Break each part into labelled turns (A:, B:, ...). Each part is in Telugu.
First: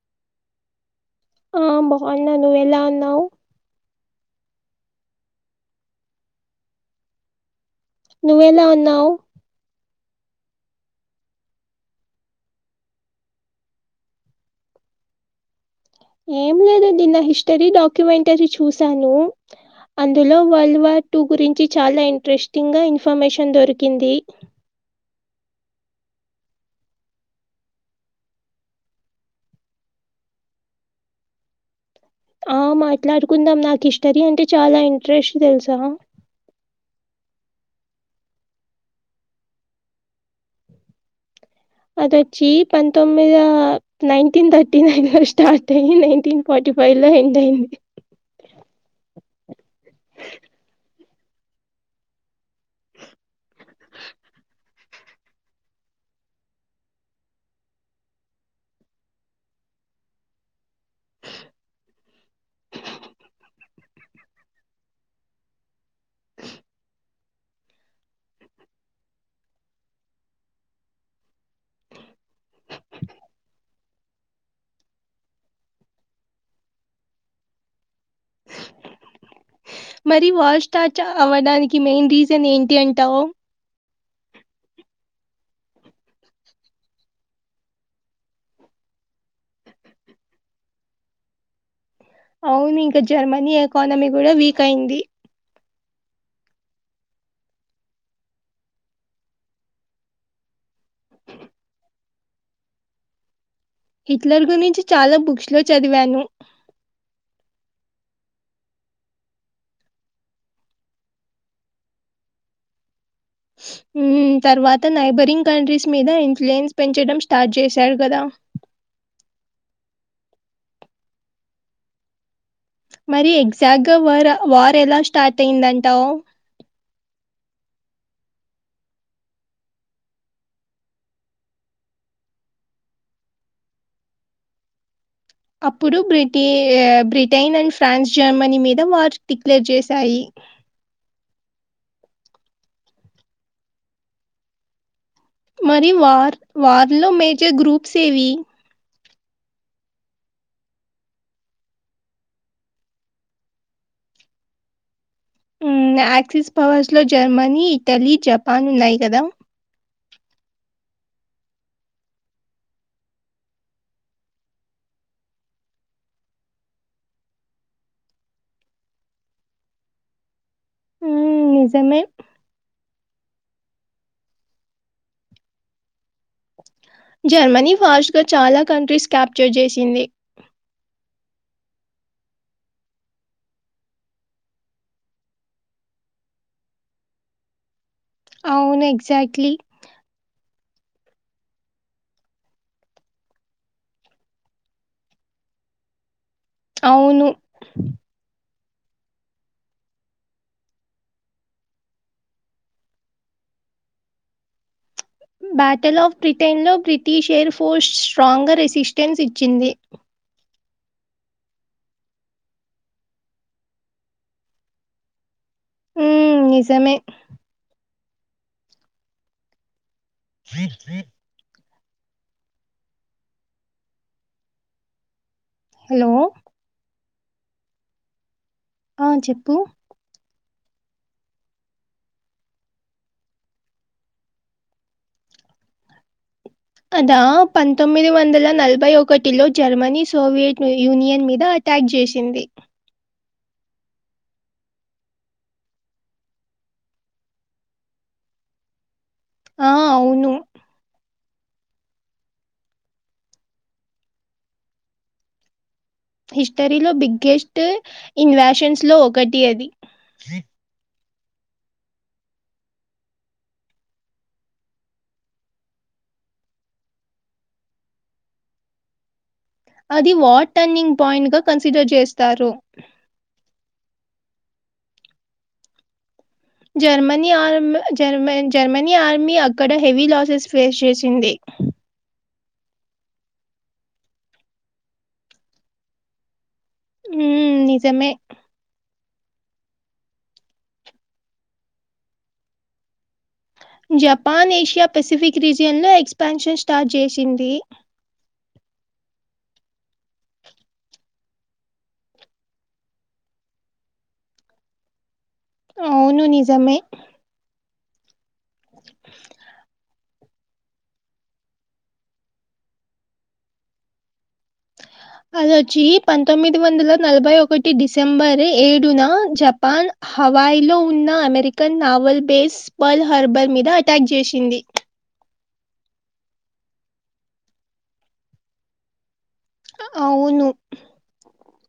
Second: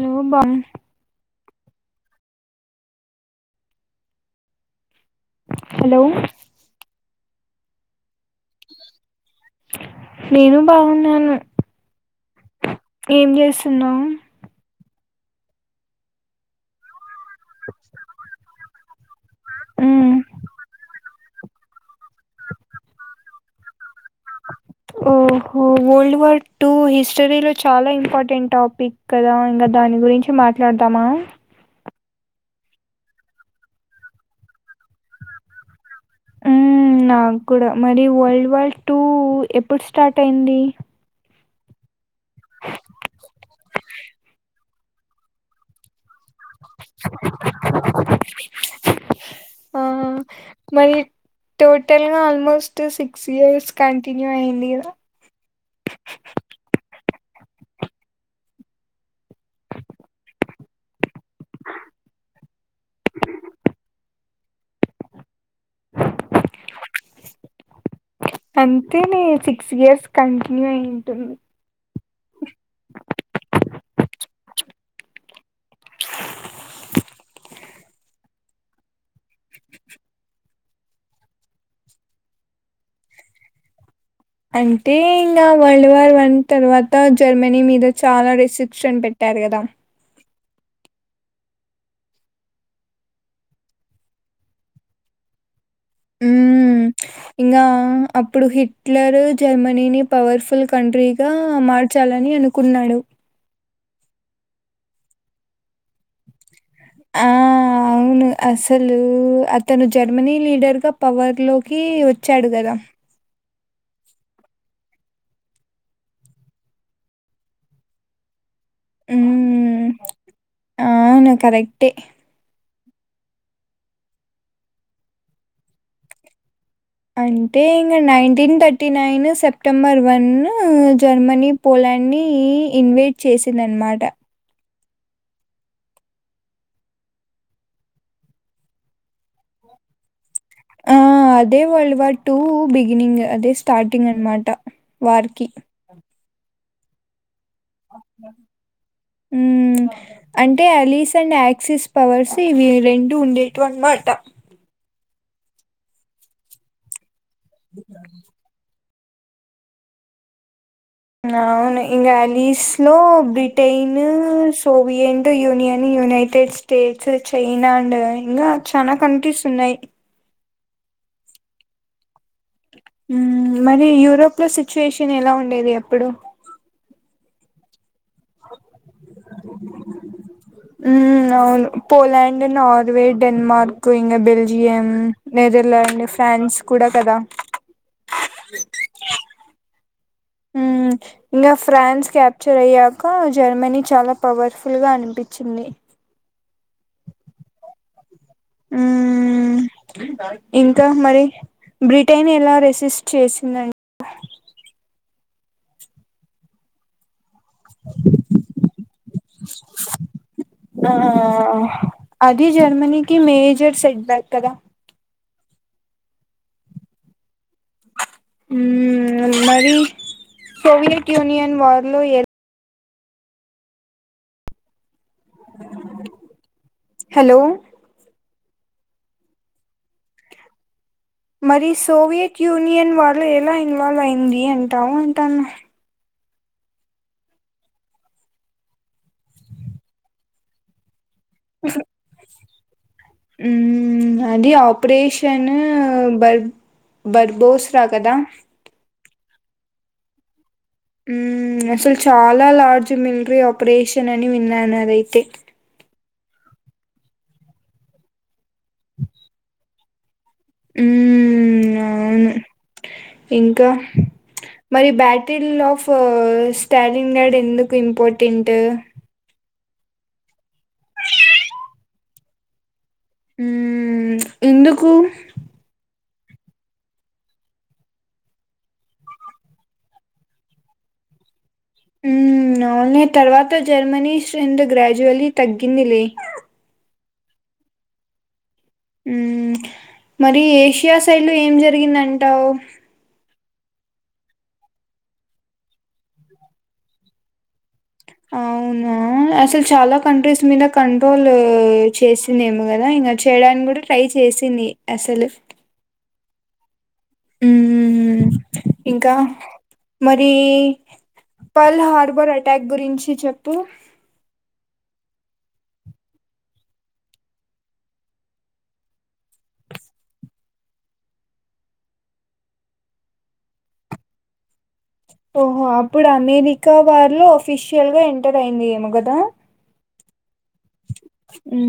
A: హలో బా
B: ఆ బాన్నా నువ్వ ఎలా ఉన్నావు
A: హలో
B: నువ్వెలా ఉన్నావు
A: నేను బాగున్నాను ఏం చేస్తున్నావ్
B: ఏం లేదు నిన్న హిస్టరీ డాక్యుమెంటరీ చూశాను
A: మ్మ్
B: అందులో వల్డ్ వార్ టూ గురించి చాలా ఇంట్రెస్టింగ్ గా ఇన్ఫర్మేషన్ దొరికింది
A: ఓహో వరల్డ్ వార్ టూ హిస్టరీలో చాలా ఇంపార్టెంట్ టాపిక్ కదా ఇంగ దాన్ గురించి మాట్లాడతామా
B: ఆ మాట్లాడుకుందాం నాకు హిస్టరీ అంటే చాలా ఇంట్రెస్ట్ తెల్సా
A: మ్మ్ నాకు కూడా మరి వరల్డ్ వార్ టూ ఎప్పుడు స్టార్ట్ అయింది
B: అదొచ్చి పంతొమ్మిదా నైన్టీన్ థర్టీ నైన్ లో స్టార్ట్ అయ్యి నై టిన్ ఫార్టీ ఫైవ్లా ఎండ్ అయింది
A: ఆ మరి టోటల్గా ఆల్మోస్ట్ సిక్స్ ఇయర్స్ కంటిన్యూ అయింది కదా అంతే నే సిక్స్ ఇయర్స్ కంటిన్యూ అయింటుంది
B: మరి వాల్ స్టార్చ్ అవడానికి మెయిన్ రీజన్ ఏంటి అంటావు
A: అంటే ఇంగ వరల్డ్ వార్ వన్ తర్వాత జర్మనీ మీద చాలా రెస్ట్రిక్షన్ పెట్ట రు గదా
B: అవును ఇంకా జర్మనీ ఎకానమీ కూడా వీక్ అయింది
A: హ్మ్. ఇంగా అప్పుడు హిట్లర్ జర్మనీని పవర్ఫుల్ కంట్రీ గా మార్ చాలని అనుకున్నాడు
B: హిట్లర్ గురించి చాలా బుక్స్లో చదివాను
A: ఆ అవును అస్సలు అతను జర్మనీ లీడర్గా పవర్లోకి వచ్చాడు కదా
B: హ తర్వాత నైబరింగ్ కంట్రీస్ మీద ఇన్ఫ్లుయెన్స్ పెంచడం స్టార్ట్ చేశాారు కదా
A: ఉ అవును కరెక్టే
B: మరి ఎగ్జాక్ట్గా వ వార్ ఎలా స్టార్ట్ అయిందంటావు
A: అంటే ఇంకా nineteen thirty nine September one Germany Poland అన్ని ఇన్వైట్ చేసింధన్మాటా
B: అప్పుడు బ్రిటి బ్రిటైన్ అండ్ ఫ్రాన్స్ జర్మనీ మీద వార్స్ డిక్లేర్ చేశాయి
A: ఆ అదే వరల్డ్ వార్ టూ బిగినింగ్ అదే స్టార్టింగ్ అనమాట వార్‌కి.
B: మరి వార్ వర్లో మేజర్ గ్రూప్స్ ఏవి
A: హమ్ అంటే అలీస్ అండ్ యాక్సిస్ పవర్స్ ఇవి రెండు ఉండేట్వి అన్నమాట
B: యాక్సిస్ పవర్స్ లో జర్మనీ ఇటలీ జపాన్ ఉన్నాయి కదా
A: అవును ఇంగ లిస్టులో Britain Soviet Union United States China and ఇంకా చనా కంట్రీస్ ఉన్నాయి
B: హ్మ్మ్ నిజమే
A: మరి యూరోప్లో సిచ్యుయేషన్ ఎలా ఉండేది ఎప్పుడు
B: జర్మనీ ఫాస్ట్గా చాలా కంట్రీస్ క్యాప్చర్ చేసింది
A: పోలాడ్ నార్వే డెన్మార్క్ ఇక బల్జిం నెదర్లాండ్ ఫన్స్ ఫండ్స్ కూడా కదా
B: అవును ఎక్జాక్ట్లీ
A: ఇంకా ఫ్రాన్స్ క్యాప్చర్ అయ్యాక జర్మనీ చాలా పవర్ఫుల్ గా అనిపించింది ని
B: అవును
A: మ్మ్ ఇంకా మరి బ్రిటన్ ఎలా రెసిస్ట్ చేసిందండి
B: [inaudible] బ్యాటిల్ ఆఫ్ బ్రిటెన్లో బ్రిటిషేర్ ఫోర్స్ స్ట్రాంగర్ రెసిస్టెన్స్ ఇచ్చింది
A: ఆ అది జర్మనీకి మేజర్ సెట్బ్యాక్ కదా
B: ఉ నిజమే
A: హ్మ్ మరి సోవియట్ యూనియన్ వారిలో ఎ
B: హలో
A: హలో
B: ఆ చెప్పు
A: మరి సోవియట్ యూనియన్ వర్లో ఎలా ఇన్వాల్వ్ అయింది అంటావు అంటాను
B: అదా పంతొమ్మిది వందల నలభై ఒకటిలో జర్మనీ సోవియట్ యూనియన్ మీద అటాక్ చేసింది
A: ఉ అది ఆపరేషన్ బర్ బర్బోస్రా కదా
B: ఆ అవును
A: హ్మ్ అస్సల్ చాలా లార్జ్ మిలిటరీ ఆపరేషన్ అని విన్నాను అదైతే
B: హిస్టరీలో బిగ్గెస్ట్ ఇన్వేషన్స్ లో ఒకటి అది
A: ఉ అవును ఇంకా మరి బ్యాటిల్ ఆఫ్ స్టాలిన్ గార్డ్ ఎందుకు ఇంపార్టెంట్
B: అది వాట్ టర్నింగ్ పాయింట్ గా కన్సిడర్ చేస్తారు
A: ఉ ఎందుకు
B: జమ జర్మనీ ఆర్మీ అక్కడ హెవీ లాసెస్ ఫేస్ చేసింది
A: ఉ న తర్వాత జర్మనీంద గ్రాజ్యువలీ తగ్గింది లే
B: ఉ నిజమే
A: ఉ మరి ఏషియా సైడ్ లో ఏం జరిగింద అంటావు
B: జపాన్ ఏషియా పెసిఫిక్ రీజియన్లో ఎక్స్పాన్షన్ స్టార్ట్ చేసింది
A: అవునా అసలు చాలా కంట్రీస్ మీద కంట్రోల్ చేసిందేమి కదా ఇ చేయడానికి కూడా ట్రై చేసింది అసలు
B: అవును నిజమే
A: ఉ ఇంకా మరి పల్ హార్బర్ అటాక్ గురించి చెప్పు
B: అలోచి పంతొమ్మిది వందల నలభై ఒకటి డిసెంబర్ ఏడున జపాన్ హవాయిలో ఉన్న American naval base Pearl herbal మీద అటాక్ చేసింది
A: ఓహో అప్పుడు అమెరికా వారిలో అఫిషియల్ గా ఎంటర్ అయింది ఏమో కదా
B: అవును
A: ఉ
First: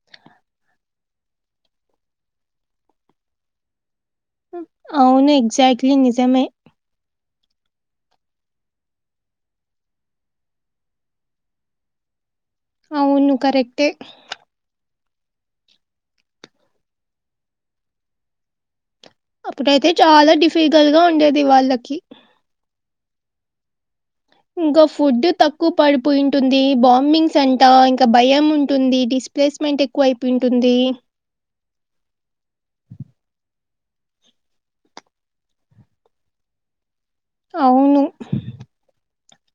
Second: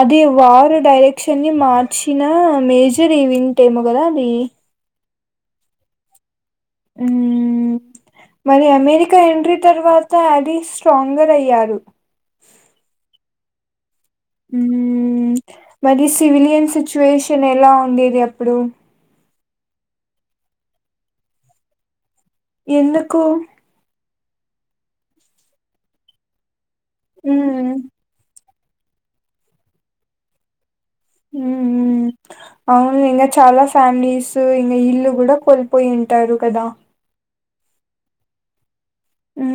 A: అది వారు డైరెక్షన్ ని మార్చిన మేజర్ ఈవెంట్ ఏమో గదది
B: అవును ఎక్్జాక్ట్లీ నిజమే
A: మ్మ్ మరి అమెరికా ఎంట్రీ తర్వాత అలీ స్ట్రాంగర్ అయ్యారు
B: అవును కరెక్టే
A: మరి సివిలియన్ సిచ్యువేషన్ ఎలా ఉండేది అప్పుడు
B: అప్పుడైతే చాలా డిఫికల్ట్ గా ఉండేది వాళ్ళకి
A: ఎందుకు
B: ఇంకా ఫుడ్ తక్కువ పడిపోయింటుంది బాంబింగ్స్ అంటా
A: మ్మ్
B: ఇంకా భయం ఉ ఉంటుంది డిస్ప్లేస్మెంట్ ఎక్కువ అయిపో ఉంటుంది
A: మ్మ్ అవును ఇంకా చాలా ఫ్యామిలీస్ ఇంకా ఇల్లు కూడా కోల్పోయింటారు కదా
B: అవును
A: ఉ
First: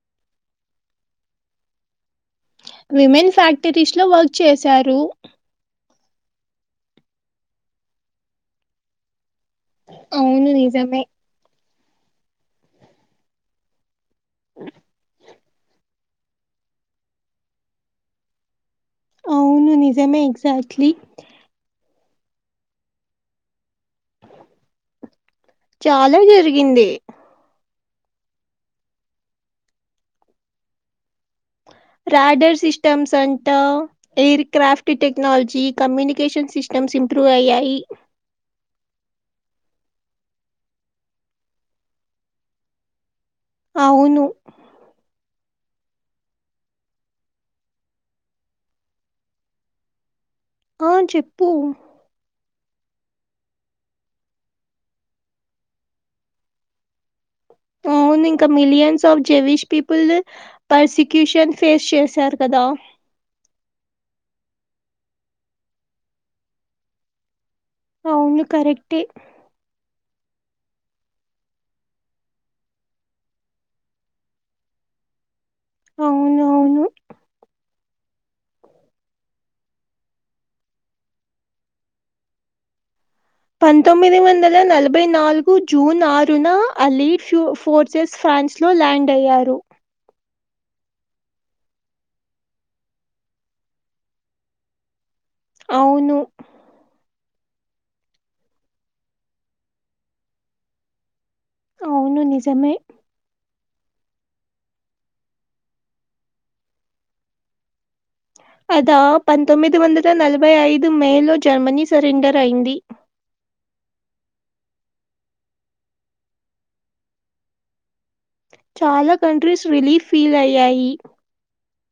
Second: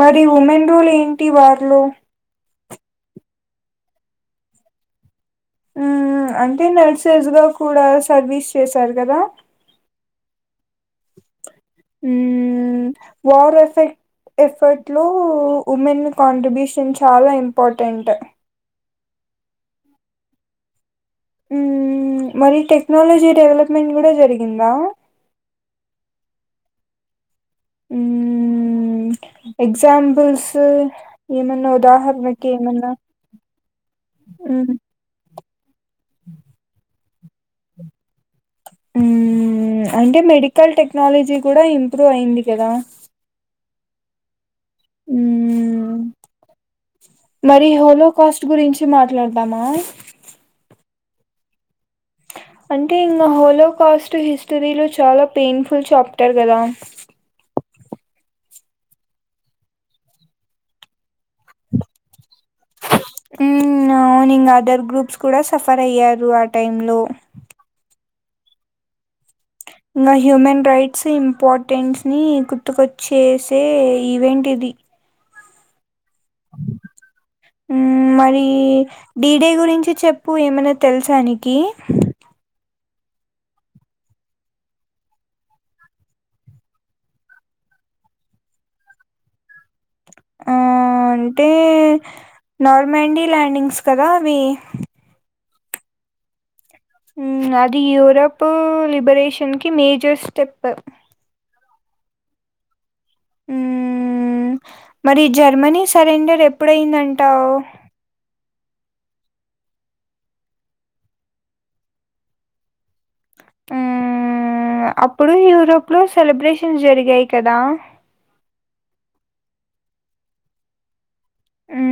A: మరి ఉమెన్ రోలు ఏంటి వారిలో
B: విమెన్ ఫ్యాక్టరీస్ లో వర్క్ చేశారు
A: ఉ అంటే నర్సెస్ గా కూడా సర్వీస్ చేసారు కదా
B: అవును నిజమే
A: వార్ ఎఫెక్ట్ ఎఫర్ట్ లో ఉమెన్ కాంట్రిబ్యూషన్ చాలా ఇంపార్టెంట్
B: అవును నిజమే ఎక్జాక్ట్లీ
A: ఉ మరి టెక్నాలజీ డెవలప్ మెన్ కూడా జరిగిందా
B: ముగిందే
A: ఎగ్జాపుల్స్ ఏ
B: రాడర్ సిస్టమ్స్ అంట air
A: hmm
B: craft technology communication systems improve అయ్యాయి
A: అంటే మెడికల్ టెక్నాలజీ కూడా ఇంప్రూవ్ అయింది కదా
B: అవును
A: ఉ మరి హోలో కాస్ట్ గురించి మాట్లాడదామా
B: ఆ చెప్పు
A: అంటే ఇంకా హోలోకాస్ట్ హిస్టరీలో చాలా పెయిన్ఫుల్ చాప్టర్ కదా
B: అవును ఇంకా millions of Jewish people prosecution face చేశారు కదా
A: నింగ్ అదర్ గ్రూప్స్ కూడా సఫర్ అయ్యారు ఆ టై లో
B: అవును కరెక్ే
A: ఇ హ్యూమన్ రైట్స్ ఇంపార్టెన్స్ ని గుర్తుకొచ్చేసే ఈవెంట్ ఇది
B: అవున అవును
A: మరి డడిడే గురించి చెప్పు ఏమైనా తెలుసానికి
B: పంతొది వందల నలభై నల్గు జూన్ ఆరు నా అలీ ఫ ఫోర్సెస్ ఫ ఫ్రాన్స్ లో ల్యాండ్ అయ్యారు
A: ఆ అంటే నార్మాండీ ల్యాండింగ్స్ కదా అవి
B: అవును
A: అది యూరప్ లిబరేషన్ కి మేజర్ స్టెప్
B: అవును నిజమే
A: ఉ మరి జర్మనీ సరెండర్ ఎప్పుడయిందంటావు
B: అద పంతొమ్మిది వందల నలభై ఐదు మే లో జర్మనీ సరెండర్ అయింది
A: అప్పుడు యూరోప్ లో సెలబ్రేషన్స్ జరిగాయి కదా
B: చాలా కంట్రీస్ రిలీఫ్ ఫీల్ అయ్యాయి
A: ఉ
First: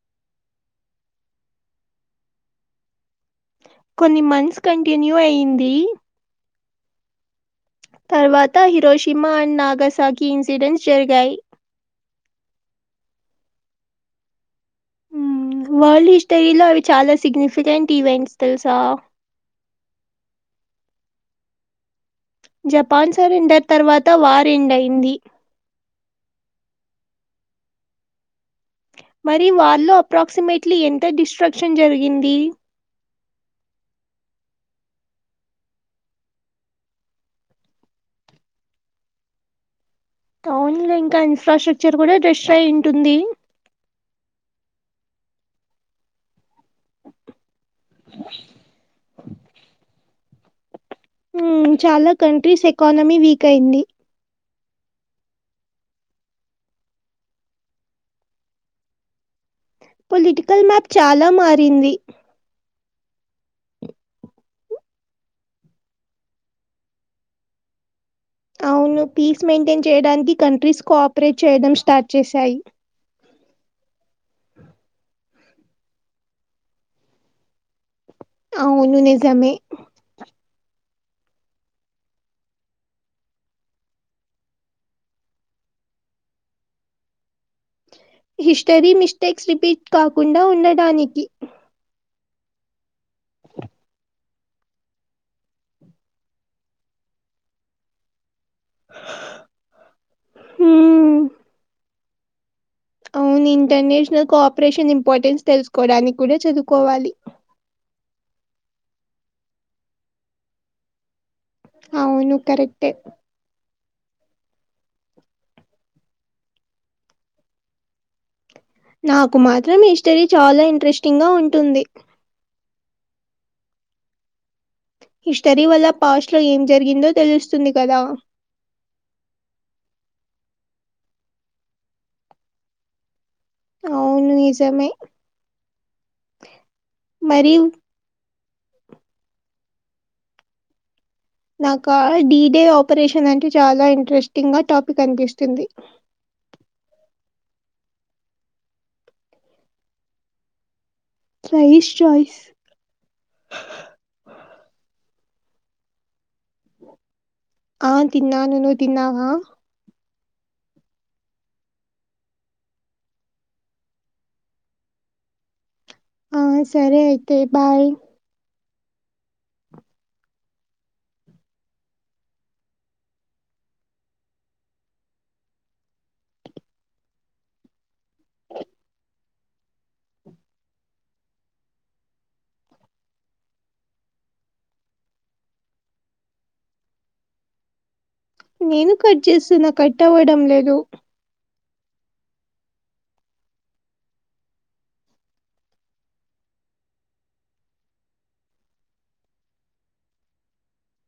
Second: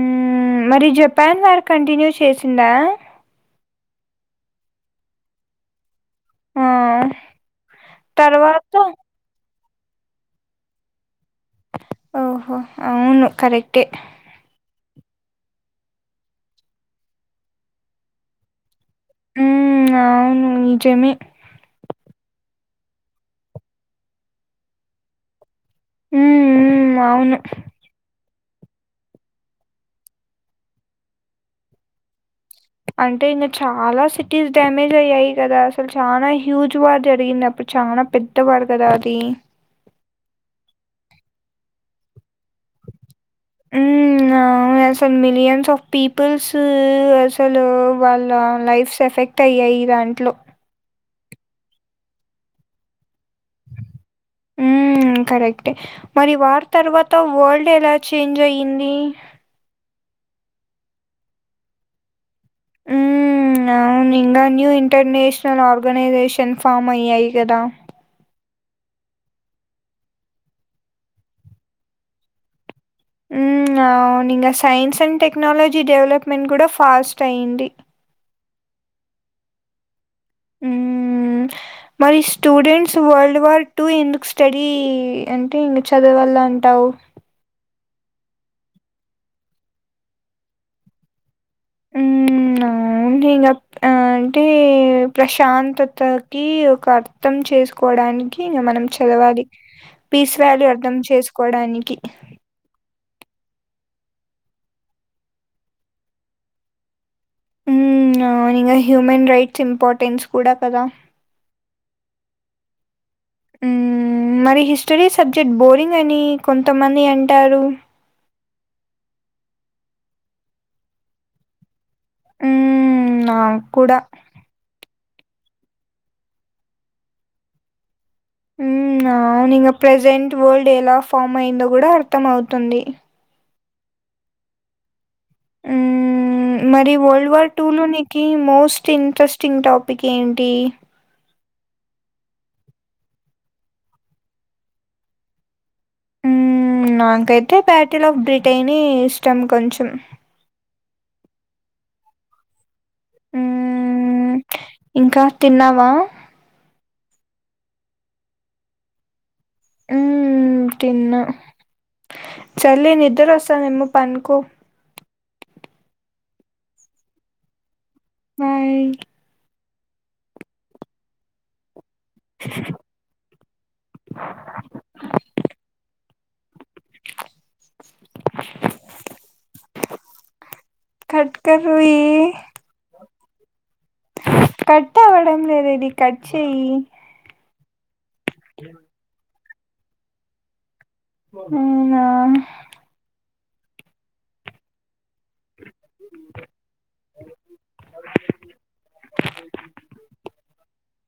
A: మరి జపాన్ వారు కంటిన్యూ చేసిందా
B: కొన్ని మంత్స్ కంటిన్యూ అయ్యంది
A: ఆ
B: తర్వాత హీరోషిమా అండ్ నాగసాగి ఇన్సిడెంట్స్ జరిగాయి
A: ఓహో అవును కరెక్టే
B: వరల్డ్ హిస్టరీలో అవి చాలా సిగ్నిఫికెంట్ ఈవెంట్స్ తెలుసా
A: హ అవును నిజమే
B: జపాన్ సరెండర్ తర్వాత వార్ ఎంండయింది
A: ఉ అవును
B: మరి వాళ్ళ అప్రాక్సిమేట్లీ ఎంత డిస్ట్రాక్షన్ జరిగింది
A: అంటే ఇన్న చాలా సిటీస్ డ్యామేజ్ అయ్యాయి కదా అసలు చాలా హ్యూజ్ వార్ జరిగింది ఇప్పుడు చాలా పెద్దవారు కదా అది
B: అవున్ ఇంకా ఇన్ఫ్రాస్ట్రక్చర్ కూడా డెస్ట్రా అయి ఉంటుంది
A: హ్మ్. అవును. అసలు మిలియన్స్ ఆఫ్ పీపుల్స్ అసలు వాళ్ళ లైఫ్స్ ఎఫెక్ట్ అయ్యాయి దాంట్లో
B: చాలా కంట్రీస్ ఎకానమీ వీక్ అయింది
A: కరెక్ట్ే మరి వార్ తర్వాత వరల్డ్ ఎలా చేంజ్ అయ్యంది
B: పొలిటికల్ మ్యాప్ చాలా మారింది
A: హ్మ్. అవును ఇంకా న్యూ ఇంటర్నేషనల్ ఆర్గనైజేషన్ ఫామ్ అయ్యాయి కదా
B: అవును పీస్ మెయింటైన్ చేయడానికి కంట్రీస్ కోఆపరేట్ చేయడం స్టార్ట్ చేశాయి
A: science and tech technology development కూడా ఫాస్ట్ అయ్యంది
B: అవును నిజమే
A: ఉమ్మ్మ్మ్ మరి స్టూడెంట్స్ వరల్డ్ వార్ టూ ఎందుకు స్టడీ అంటే ఇంక చదవాల అంటావు
B: హిస్టరీ మిస్టేక్స్ రిపీట్ కాకుండా ఉండడానికి
A: అవు ఇంకా అంటే ప్రశాంతతకి ఒక అర్థం చేసుకోవడానికి కి మనం చదవాలి పీస్ వాల్యూ అర్థం
B: హ్మ్
A: చేసుకోడానికి
B: అవును ఇంటర్నేషనల్ కోఆపరేషన్ ఇంపార్టెన్స్ తెలుసుకోవడానికి కూడా చదువుకోవాలి
A: ఉ ఇంగ హ్యూమన్ రైట్స్ ఇంపార్టెన్స్ కూడా కదా
B: అవును కరెక్టే
A: హ్మ్ మరి హిస్టరీ సబ్జెక్ట్ బోరింగ్ అని కొంతమంది అంటారు
B: నాకు మాత్రం హిస్టరీ చాలా ఇంట్రెస్టింగ్గా ఉంటుంది
A: ఉ నాకూడా
B: హిస్టరీ వల్ల పాస్ట్లో ఏం జరిగిందో తెలుస్తుంది కదా
A: హ్మ్ ఆ ప్రజెంట్ వరల్డ్ ఎలా ఫామ్ అయిందో కూడా అర్థంమవుతుంది
B: అవును నిజమే
A: ఆ మరి వరల్డ్ వార్
B: మరి
A: టూలోనికి మోస్ట్ ఇంట్రెస్టింగ్ టాపిక్ ఏంటి
B: నాకా డిడే ఆపరేషన్ అంటే చాలా ఇంట్రెస్టింగ్ గా టాపిక్ అనిపిస్తుంది
A: నాకైతే బ్యాటిల్ ఆఫ్ బ్రిటెనే ఇష్టం కొంచెం
B: సైస్ చయిస్
A: హ ఇంకా తిన్నావా
B: ఆ తిన్నాను నువ్ తిన్నావా
A: ఉ తిన్న సర్లే నిద్రొస్తానందేమో పన్కో
B: ఆ సరే అయితే బాయ్
A: బాయ్ [inaudible]
B: [inaudible]
A: కట్కర్రీ కట్టవడం లేదిది కట్ చేయి
B: నేను కట్ చేస్తున్నా కట్ అవ్వడం లేదు
A: అవునా
B: [inaudible] [inaudible]